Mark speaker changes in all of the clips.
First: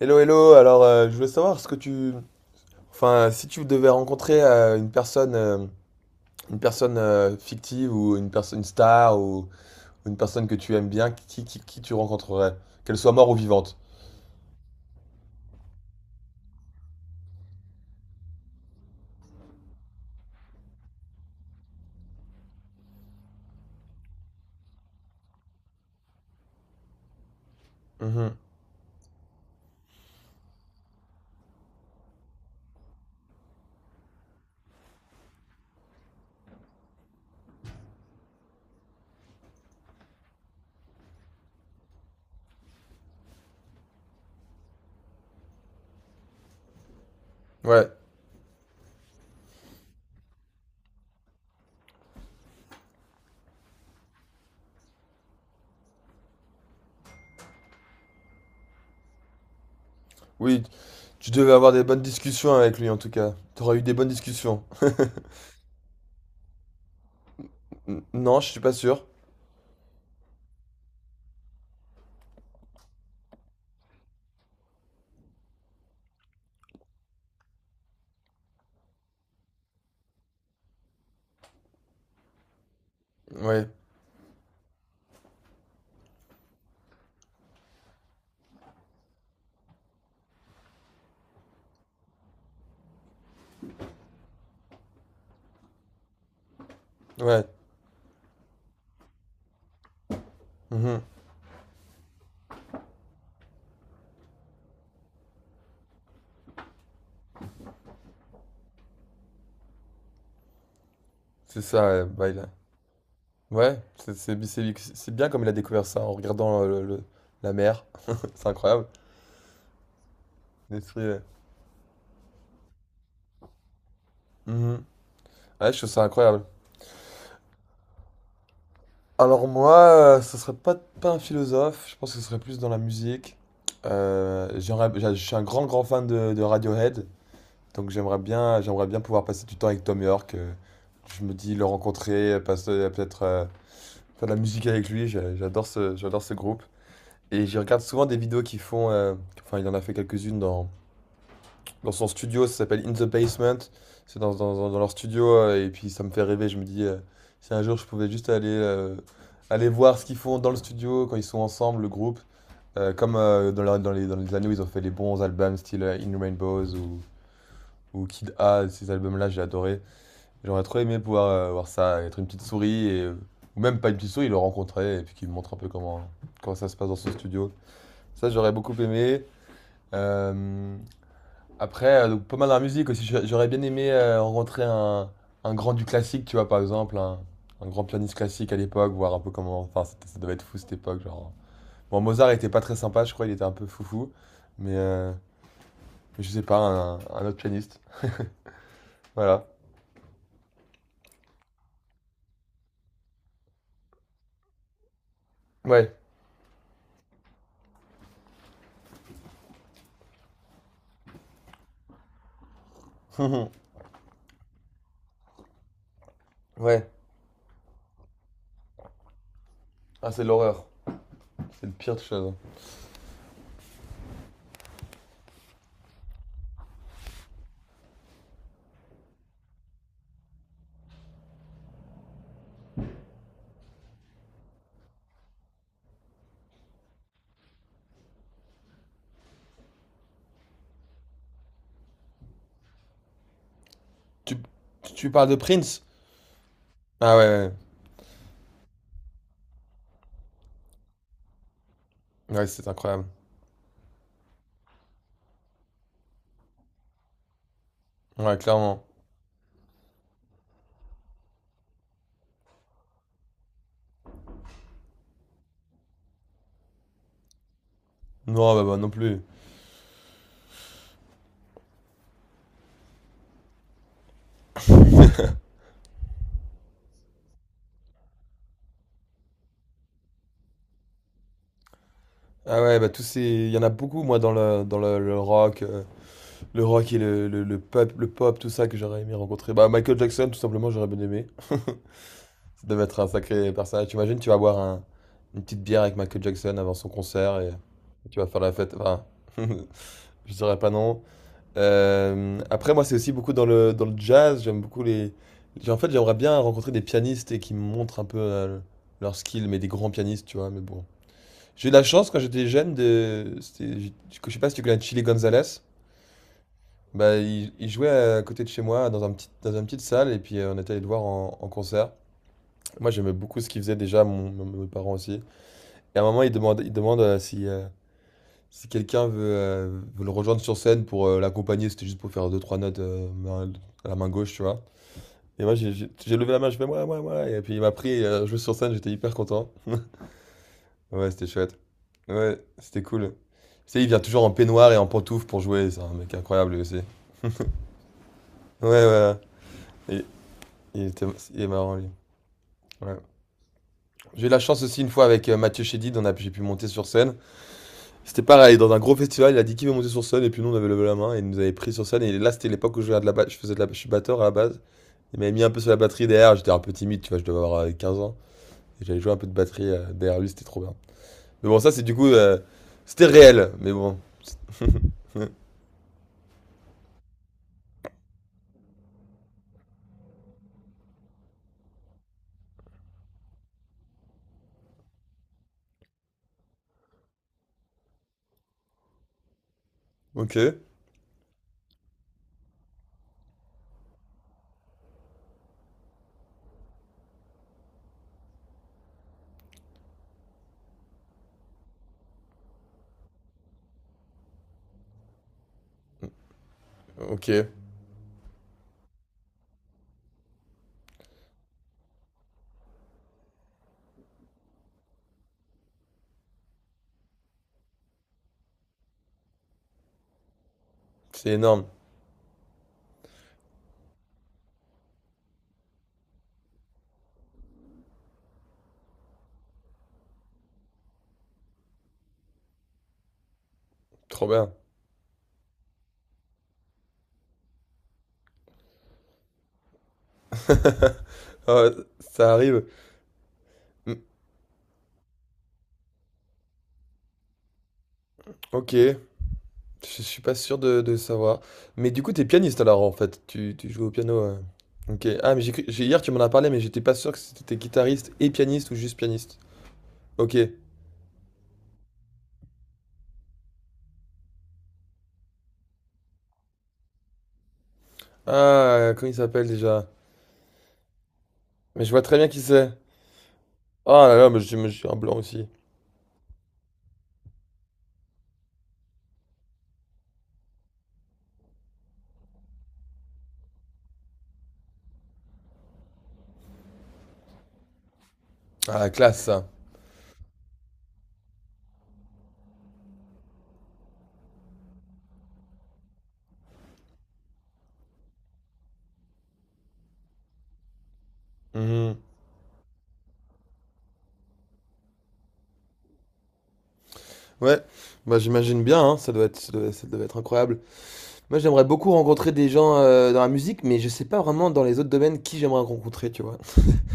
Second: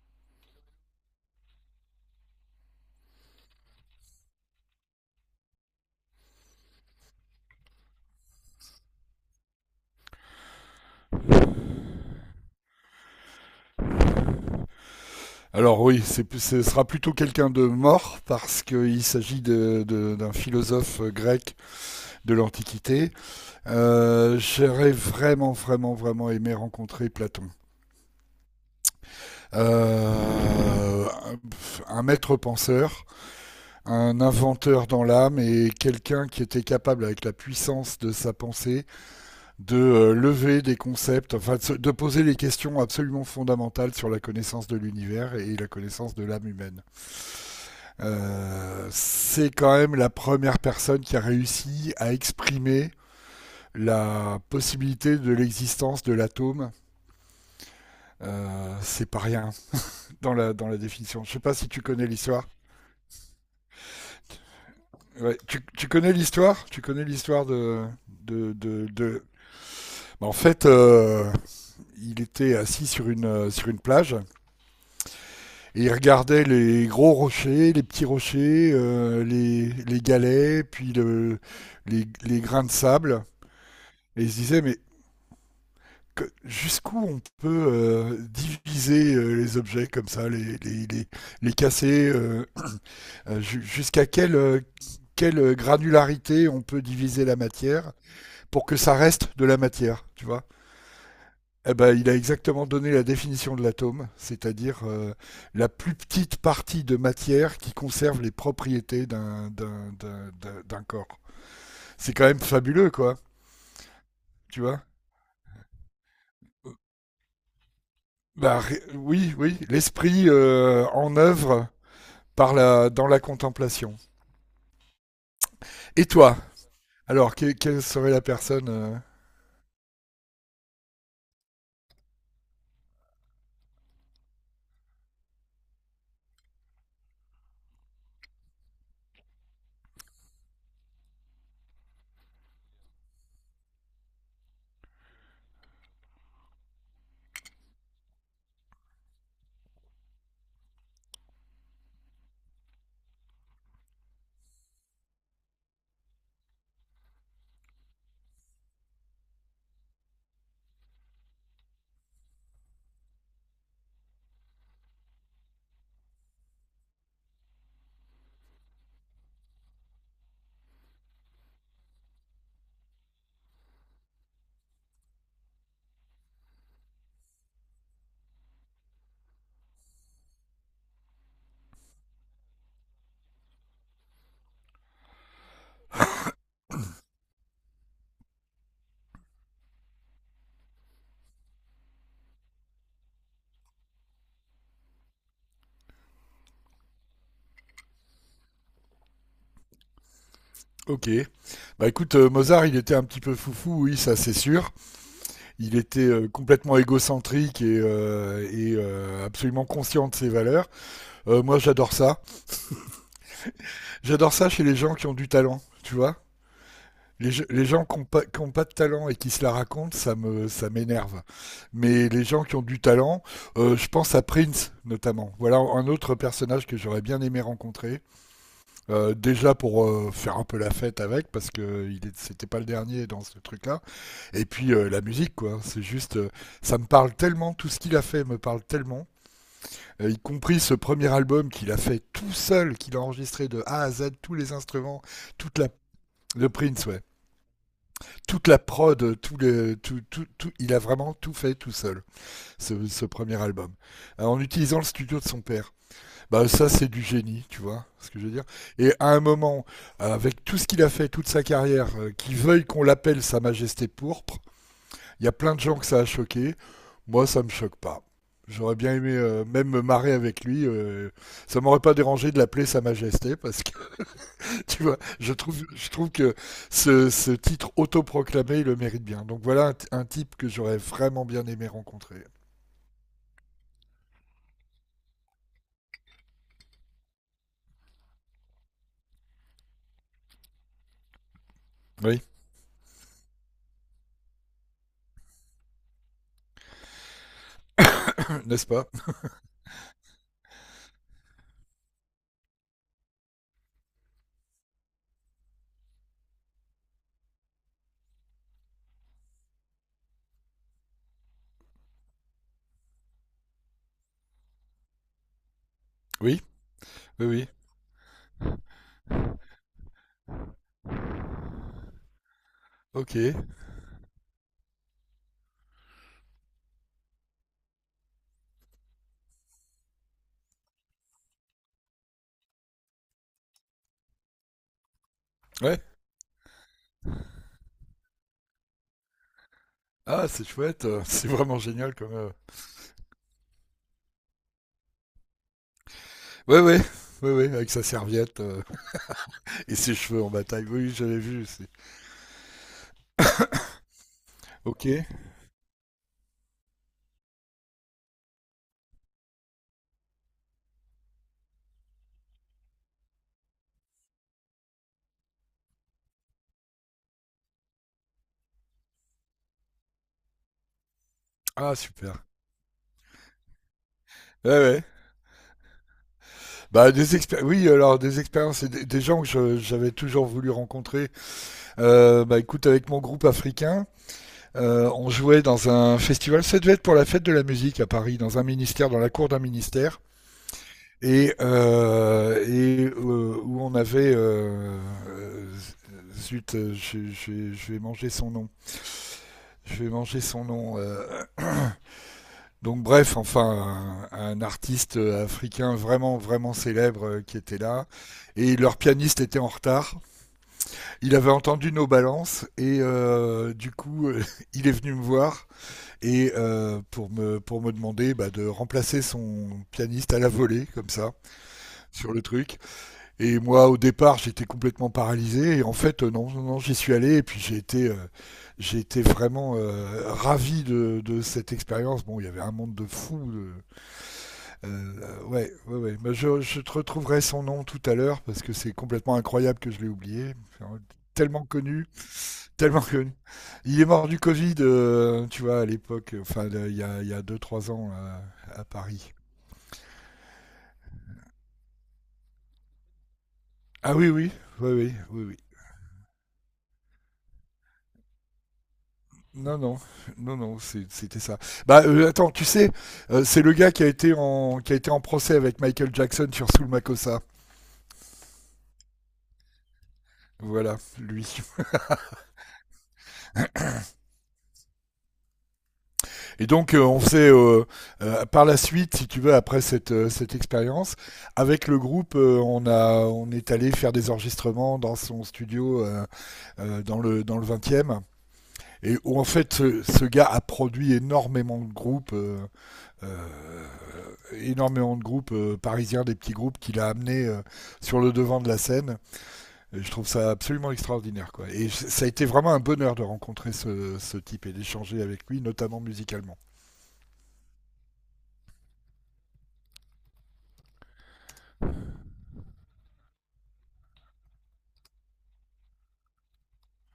Speaker 1: Hello, hello. Alors, je voulais savoir ce que enfin, si tu devais rencontrer une personne, une personne fictive ou une personne, une star ou une personne que tu aimes bien, qui tu rencontrerais, qu'elle soit morte ou vivante.
Speaker 2: Alors oui, ce sera plutôt quelqu'un de mort parce qu'il s'agit d'un philosophe grec de l'Antiquité. J'aurais vraiment, vraiment, vraiment aimé rencontrer Platon.
Speaker 1: Mhm.
Speaker 2: Euh, un maître penseur, un inventeur dans l'âme et quelqu'un qui était capable avec la puissance de sa pensée de lever des concepts, enfin de poser les questions absolument fondamentales sur la connaissance de l'univers et la connaissance de l'âme humaine.
Speaker 1: Ouais.
Speaker 2: C'est quand même la première personne qui a réussi à exprimer la possibilité de l'existence de l'atome. C'est pas rien dans la,
Speaker 1: Oui.
Speaker 2: dans la définition.
Speaker 1: Tu
Speaker 2: Je sais
Speaker 1: devais
Speaker 2: pas si
Speaker 1: avoir des
Speaker 2: tu
Speaker 1: bonnes
Speaker 2: connais l'histoire.
Speaker 1: discussions avec lui en tout cas. T'aurais eu des bonnes discussions.
Speaker 2: Ouais, tu connais l'histoire? Tu connais l'histoire de,
Speaker 1: Non, je
Speaker 2: de,
Speaker 1: suis pas
Speaker 2: de,
Speaker 1: sûr.
Speaker 2: de- Bah, en fait, il était assis sur sur une plage. Et il regardait les gros rochers, les petits rochers, les galets, puis les grains de sable.
Speaker 1: Ouais.
Speaker 2: Et il se disait, mais jusqu'où on peut diviser les objets comme ça, les casser, jusqu'à quelle granularité on peut diviser la
Speaker 1: Ouais.
Speaker 2: matière pour que ça reste de la matière, tu vois?
Speaker 1: Mhm.
Speaker 2: Eh ben, il a exactement donné la définition de l'atome, c'est-à-dire la plus petite partie de matière qui conserve les propriétés d'un corps.
Speaker 1: C'est ça. Ouais.
Speaker 2: C'est quand même fabuleux, quoi,
Speaker 1: Ouais. C'est c'est
Speaker 2: tu
Speaker 1: c'est
Speaker 2: vois.
Speaker 1: c'est bien comme il a découvert ça en regardant la mer. C'est
Speaker 2: Bah,
Speaker 1: incroyable.
Speaker 2: oui, oui, l'esprit
Speaker 1: L'esprit.
Speaker 2: en
Speaker 1: Ouais.
Speaker 2: œuvre par dans la contemplation.
Speaker 1: Mhm. Ouais, je trouve ça
Speaker 2: Et toi?
Speaker 1: incroyable.
Speaker 2: Alors, quelle serait la personne
Speaker 1: Alors moi, ce serait pas un philosophe, je pense que ce serait plus dans la musique. Je suis un grand grand fan de Radiohead, donc j'aimerais j'aimerais bien pouvoir passer du temps avec Tom York. Je me dis le rencontrer, passer peut-être faire de la musique avec lui. J'adore j'adore ce groupe. Et j'y regarde souvent des vidéos qui font, enfin il en a fait quelques-unes dans son studio, ça s'appelle In the Basement. C'est leur studio et puis ça me fait rêver. Je me dis, si un jour je pouvais juste aller voir ce qu'ils font dans le studio quand ils sont ensemble, le groupe. Comme dans les années où ils ont fait les bons albums, style In Rainbows ou Kid A, ces albums-là, j'ai adoré. J'aurais trop aimé pouvoir voir ça, être une petite souris et, ou même pas une petite souris, le rencontrer et puis qu'il me montre un peu comment ça se passe dans son studio. Ça, j'aurais beaucoup aimé. Euh, donc, pas mal dans la musique aussi. J'aurais bien aimé rencontrer un grand du classique, tu vois, par exemple, un grand pianiste classique à l'époque, voir un peu comment. Enfin, ça devait être fou cette époque. Genre... Bon, Mozart était pas très sympa, je crois, il était un peu foufou. Mais mais je sais pas, un autre pianiste. Voilà.
Speaker 2: Ok. Bah écoute, Mozart, il était un petit peu foufou, oui, ça c'est sûr. Il
Speaker 1: Ouais.
Speaker 2: était complètement égocentrique et absolument conscient de ses valeurs. Moi, j'adore ça. J'adore ça chez les gens qui ont du talent, tu vois.
Speaker 1: Ouais.
Speaker 2: Les gens qui n'ont pas, qui ont pas de talent et qui se la racontent,
Speaker 1: Ah, c'est l'horreur.
Speaker 2: ça m'énerve.
Speaker 1: C'est le pire de
Speaker 2: Mais les
Speaker 1: choses.
Speaker 2: gens qui ont du talent, je pense à Prince notamment. Voilà un autre personnage que j'aurais bien aimé rencontrer. Déjà pour faire un peu la fête avec, parce que c'était pas le dernier dans ce truc-là. Et puis la musique, quoi. C'est juste, ça me parle tellement, tout ce qu'il a fait me parle tellement y compris ce premier album qu'il a fait tout seul, qu'il a enregistré de A à Z, tous
Speaker 1: Tu,
Speaker 2: les
Speaker 1: tu
Speaker 2: instruments,
Speaker 1: tu parles de
Speaker 2: toute la
Speaker 1: Prince?
Speaker 2: le Prince, ouais.
Speaker 1: Ah
Speaker 2: Toute la prod, tout, il a vraiment tout fait tout seul,
Speaker 1: ouais. Ouais, c'est incroyable.
Speaker 2: ce premier album, en utilisant le studio de son père. Bah ça, c'est du génie, tu vois, ce que je veux
Speaker 1: Ouais,
Speaker 2: dire.
Speaker 1: clairement.
Speaker 2: Et à un moment, avec tout ce qu'il a fait, toute sa carrière, qu'il veuille qu'on l'appelle Sa Majesté Pourpre, il y a plein de gens que ça a choqué. Moi, ça me choque pas.
Speaker 1: Non,
Speaker 2: J'aurais
Speaker 1: non
Speaker 2: bien aimé
Speaker 1: plus.
Speaker 2: même me marrer avec lui. Ça m'aurait pas dérangé de l'appeler Sa Majesté parce que tu vois, je trouve que ce titre autoproclamé, il le mérite bien. Donc voilà un type que j'aurais vraiment bien aimé rencontrer.
Speaker 1: Ah ouais, bah tous ces... Il y en a beaucoup, moi, dans le rock. Le rock et le pop, tout ça que j'aurais aimé rencontrer. Bah, Michael Jackson, tout simplement, j'aurais bien aimé.
Speaker 2: Oui,
Speaker 1: Ça devait être un sacré personnage. Tu imagines, tu vas boire une petite bière avec Michael Jackson avant son concert et tu vas faire la
Speaker 2: n'est-ce
Speaker 1: fête.
Speaker 2: pas.
Speaker 1: Enfin, je dirais pas non. Moi, c'est aussi beaucoup dans dans le jazz. J'aime beaucoup les. J'ai- En fait, j'aimerais bien rencontrer des pianistes et qui me montrent un peu leur skill, mais des grands pianistes, tu vois. Mais bon. J'ai eu la chance quand j'étais jeune de. Je sais pas si tu connais Chili Gonzalez.
Speaker 2: Oui,
Speaker 1: Bah,
Speaker 2: oui, oui.
Speaker 1: il jouait à côté de chez moi, dans un dans une petite salle, et puis on était allé le voir en concert. Moi, j'aimais
Speaker 2: Ok,
Speaker 1: beaucoup ce qu'il faisait déjà, mes parents aussi. Et à un moment, il demande si quelqu'un veut, veut le rejoindre sur scène pour l'accompagner. C'était juste pour faire deux, trois notes à la main gauche, tu vois. Et moi,
Speaker 2: ouais.
Speaker 1: j'ai levé la main, je fais moi, moi, moi. Et puis il m'a pris, et joué sur scène, j'étais hyper content.
Speaker 2: Ah, c'est chouette.
Speaker 1: Ouais, c'était
Speaker 2: C'est
Speaker 1: chouette.
Speaker 2: vraiment génial comme.
Speaker 1: Ouais, c'était cool. Tu sais, il vient toujours en peignoir et en pantoufles pour jouer. C'est un mec incroyable, lui
Speaker 2: Ouais,
Speaker 1: aussi.
Speaker 2: ouais, ouais, ouais, avec sa serviette
Speaker 1: Ouais, ouais.
Speaker 2: et ses
Speaker 1: Il,
Speaker 2: cheveux en bataille.
Speaker 1: il
Speaker 2: Oui,
Speaker 1: était,
Speaker 2: j'avais
Speaker 1: il
Speaker 2: vu
Speaker 1: est
Speaker 2: aussi.
Speaker 1: marrant, lui. Ouais. J'ai eu la chance aussi
Speaker 2: Ok.
Speaker 1: une fois avec Mathieu Chédid, j'ai pu monter sur scène. C'était pareil, dans un gros festival, il a dit qui veut monter sur scène, et puis nous on avait levé la main, et il nous avait pris sur scène, et là c'était l'époque où je faisais je suis batteur à la base. Il m'avait mis un peu sur la batterie derrière, j'étais un peu timide, tu vois, je devais avoir 15 ans, et j'avais joué un peu de batterie derrière lui, c'était trop bien. Mais bon, ça
Speaker 2: Ah,
Speaker 1: c'est du coup,
Speaker 2: super.
Speaker 1: euh, c'était réel, mais bon.
Speaker 2: Ouais, ouais. Bah, oui, alors des expériences et des gens j'avais toujours voulu rencontrer. Bah, écoute, avec mon groupe africain, on jouait dans un festival. Ça devait être pour la fête de la musique à Paris, dans un ministère, dans la cour d'un ministère,
Speaker 1: Ok,
Speaker 2: où on avait. Euh, zut, je vais manger son nom. Je vais manger son nom. Donc bref, enfin, artiste africain vraiment, vraiment célèbre
Speaker 1: ok,
Speaker 2: qui était là. Et leur pianiste était en retard. Il avait entendu nos balances et du coup, il est venu me voir et pour me demander bah, de remplacer son pianiste à la volée, comme ça,
Speaker 1: c'est énorme,
Speaker 2: sur le truc. Et moi, au départ, j'étais complètement paralysé. Et en fait, non, non, non, j'y suis allé et puis j'ai été vraiment ravi de, cette expérience. Bon, il y avait un monde de fous,
Speaker 1: trop bien.
Speaker 2: ouais, ouais, ouais. Mais je te retrouverai son nom tout à l'heure parce que c'est complètement incroyable que je l'ai oublié. Enfin, tellement
Speaker 1: Ah ouais,
Speaker 2: connu,
Speaker 1: ça arrive.
Speaker 2: tellement connu. Il est
Speaker 1: Mm,
Speaker 2: mort du Covid, tu vois, à l'époque, enfin, là, il y a 2-3 ans là, à
Speaker 1: ok,
Speaker 2: Paris.
Speaker 1: je suis pas sûr de savoir. Mais du coup, t'es pianiste alors en fait. Tu joues au
Speaker 2: Ah oui,
Speaker 1: piano.
Speaker 2: oui,
Speaker 1: Euh.
Speaker 2: oui, oui,
Speaker 1: Ok.
Speaker 2: oui,
Speaker 1: Ah,
Speaker 2: oui.
Speaker 1: mais hier tu m'en as parlé, mais j'étais pas sûr que c'était guitariste et pianiste ou juste pianiste.
Speaker 2: Non, non,
Speaker 1: Ok.
Speaker 2: non, non, c'était ça. Bah, attends, tu sais, c'est le gars qui a été qui a été en procès avec Michael Jackson sur Soul Makossa.
Speaker 1: Ah, comment il s'appelle déjà?
Speaker 2: Voilà, lui.
Speaker 1: Mais je vois très bien qui c'est. Oh là là, mais j'ai un blanc aussi.
Speaker 2: Et donc, on faisait par la suite, si tu veux, après cette expérience, avec le groupe, on est allé faire des enregistrements dans son studio dans, dans le 20e.
Speaker 1: Ah, la
Speaker 2: Et où
Speaker 1: classe
Speaker 2: en
Speaker 1: ça.
Speaker 2: fait, ce gars a produit euh, énormément de groupes parisiens, des petits groupes qu'il a amenés sur le devant de la scène. Et je trouve ça absolument extraordinaire. Quoi. Et
Speaker 1: Mhm.
Speaker 2: ça a été vraiment un bonheur de rencontrer ce type et d'échanger avec lui, notamment musicalement.
Speaker 1: Ouais, bah j'imagine bien, hein, ça doit être incroyable. Moi, j'aimerais beaucoup rencontrer des gens dans la musique, mais je sais pas vraiment dans les autres domaines qui j'aimerais rencontrer, tu vois.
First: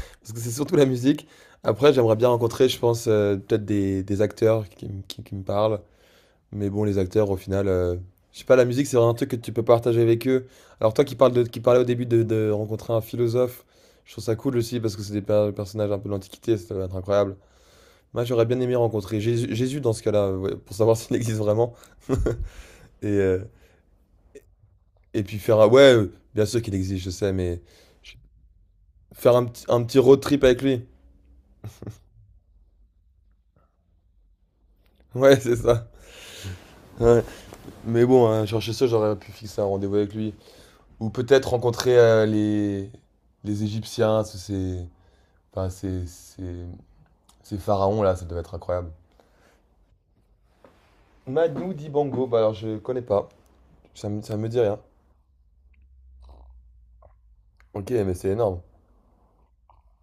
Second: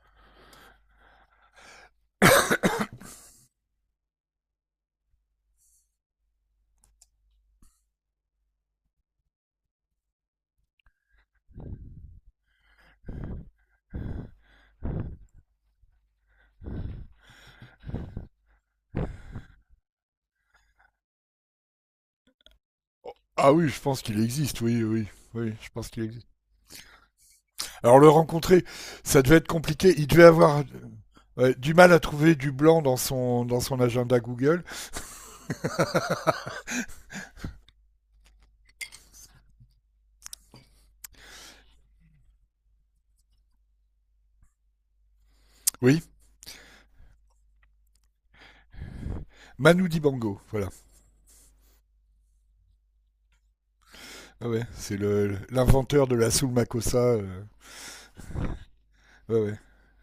Speaker 1: Parce que c'est surtout la musique. Après, j'aimerais bien rencontrer, je pense, peut-être des acteurs qui, qui me parlent. Mais bon, les acteurs, au final, je sais pas, la musique, c'est vraiment un truc que tu peux partager avec eux. Alors toi qui parles qui parlais au début de rencontrer un philosophe, je trouve ça cool aussi parce que c'est des personnages un peu de l'Antiquité, ça doit être incroyable. Moi, j'aurais bien aimé rencontrer Jésus, Jésus dans ce cas-là, ouais, pour savoir s'il existe vraiment. Et, euh,
Speaker 2: Ah oui, je pense qu'il existe, oui, oui, oui, je pense
Speaker 1: Ouais,
Speaker 2: qu'il existe.
Speaker 1: bien sûr qu'il existe, je sais, mais
Speaker 2: Alors le
Speaker 1: je-
Speaker 2: rencontrer, ça
Speaker 1: faire
Speaker 2: devait être
Speaker 1: un
Speaker 2: compliqué.
Speaker 1: petit
Speaker 2: Il
Speaker 1: road
Speaker 2: devait
Speaker 1: trip
Speaker 2: avoir
Speaker 1: avec lui.
Speaker 2: ouais, du mal à trouver du blanc dans son agenda Google.
Speaker 1: Ouais, c'est ça. Ouais. Mais bon, hein, chercher ça, j'aurais pu fixer un rendez-vous avec lui. Ou peut-être rencontrer les Égyptiens, ces... Enfin,
Speaker 2: Oui,
Speaker 1: ces pharaons là, ça devait être incroyable.
Speaker 2: Manu Dibango, voilà.
Speaker 1: Madou Dibango, bah alors je connais pas. Ça me
Speaker 2: Ah
Speaker 1: dit
Speaker 2: ouais,
Speaker 1: rien.
Speaker 2: c'est le l'inventeur de la soul makossa.
Speaker 1: Ok, mais c'est énorme.
Speaker 2: Ouais, ouais.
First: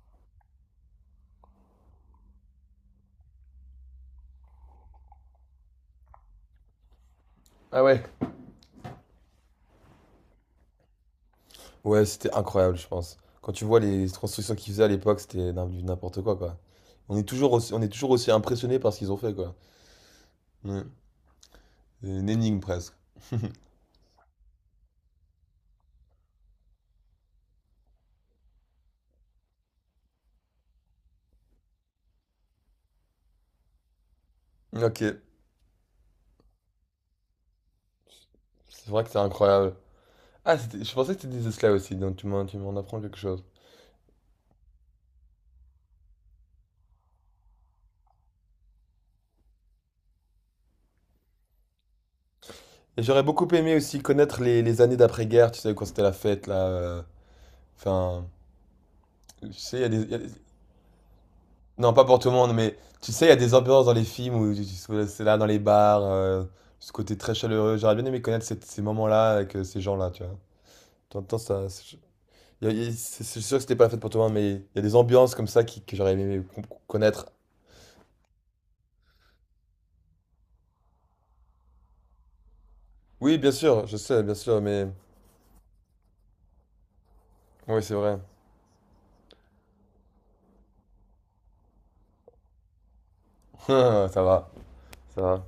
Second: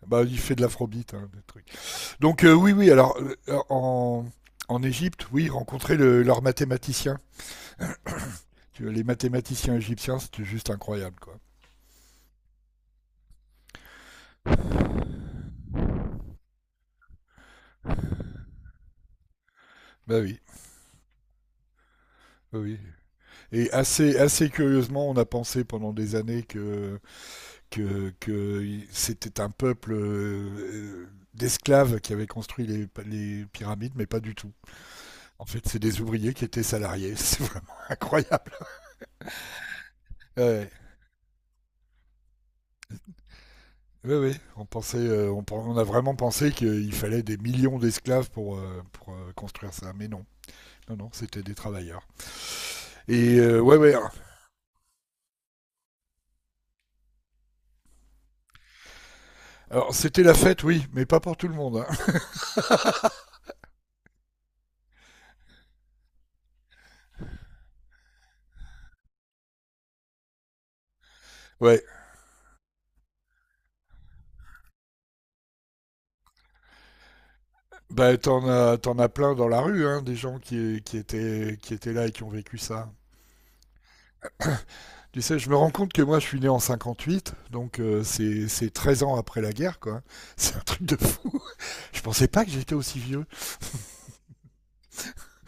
Speaker 2: Bah, il fait de l'afrobeat, hein, des trucs. Donc oui, oui. Alors en en Égypte, oui, rencontrer le, leurs mathématiciens.
Speaker 1: Ah ouais?
Speaker 2: Tu vois, les mathématiciens égyptiens, c'était juste incroyable, quoi.
Speaker 1: Ouais, c'était incroyable, je pense. Quand tu vois les constructions qu'ils faisaient à l'époque, c'était du n'importe quoi, quoi. On est toujours aussi impressionné par ce qu'ils ont fait, quoi.
Speaker 2: Bah oui,
Speaker 1: Ouais. C'est une énigme
Speaker 2: bah oui.
Speaker 1: presque.
Speaker 2: Et assez, assez curieusement, on a pensé pendant des années que, que c'était un peuple d'esclaves qui avait construit les pyramides, mais pas du tout.
Speaker 1: Ok.
Speaker 2: En fait, c'est des ouvriers qui étaient salariés. C'est vraiment incroyable.
Speaker 1: C'est vrai que c'est incroyable. Ah,
Speaker 2: Ouais.
Speaker 1: je pensais que tu disais cela aussi, donc tu m'en apprends quelque chose.
Speaker 2: Oui, oui, pensait, on a vraiment pensé qu'il fallait des millions d'esclaves pour, construire ça, mais non. Non, non, c'était des travailleurs.
Speaker 1: Et j'aurais
Speaker 2: Et
Speaker 1: beaucoup aimé
Speaker 2: ouais, ouais.
Speaker 1: aussi connaître les années d'après-guerre, tu sais, quand c'était la fête, là. Enfin, tu sais, il y a
Speaker 2: Alors,
Speaker 1: des. Il y a
Speaker 2: c'était
Speaker 1: des-
Speaker 2: la fête, oui, mais pas pour tout le monde.
Speaker 1: non, pas
Speaker 2: Hein.
Speaker 1: pour tout le monde, mais tu sais, il y a des ambiances dans les films où c'est là, dans les bars, ce côté très chaleureux. J'aurais bien aimé connaître ces moments-là avec ces gens-là, tu vois. T'entends ça.
Speaker 2: Ouais,
Speaker 1: C'est il y a- c'est- C'est sûr que c'était pas la fête pour tout le monde, mais il y a des ambiances comme ça que j'aurais aimé connaître.
Speaker 2: bah, t'en as plein dans la rue, hein, des gens qui étaient là et qui ont vécu ça.
Speaker 1: Oui, bien sûr, je sais, bien sûr, mais.
Speaker 2: Tu sais, je me rends compte que moi, je suis né en 58, donc
Speaker 1: Oui, c'est vrai.
Speaker 2: c'est 13 ans après la guerre, quoi. C'est un truc de fou. Je pensais pas que j'étais aussi vieux.
Speaker 1: Ça va, ça va.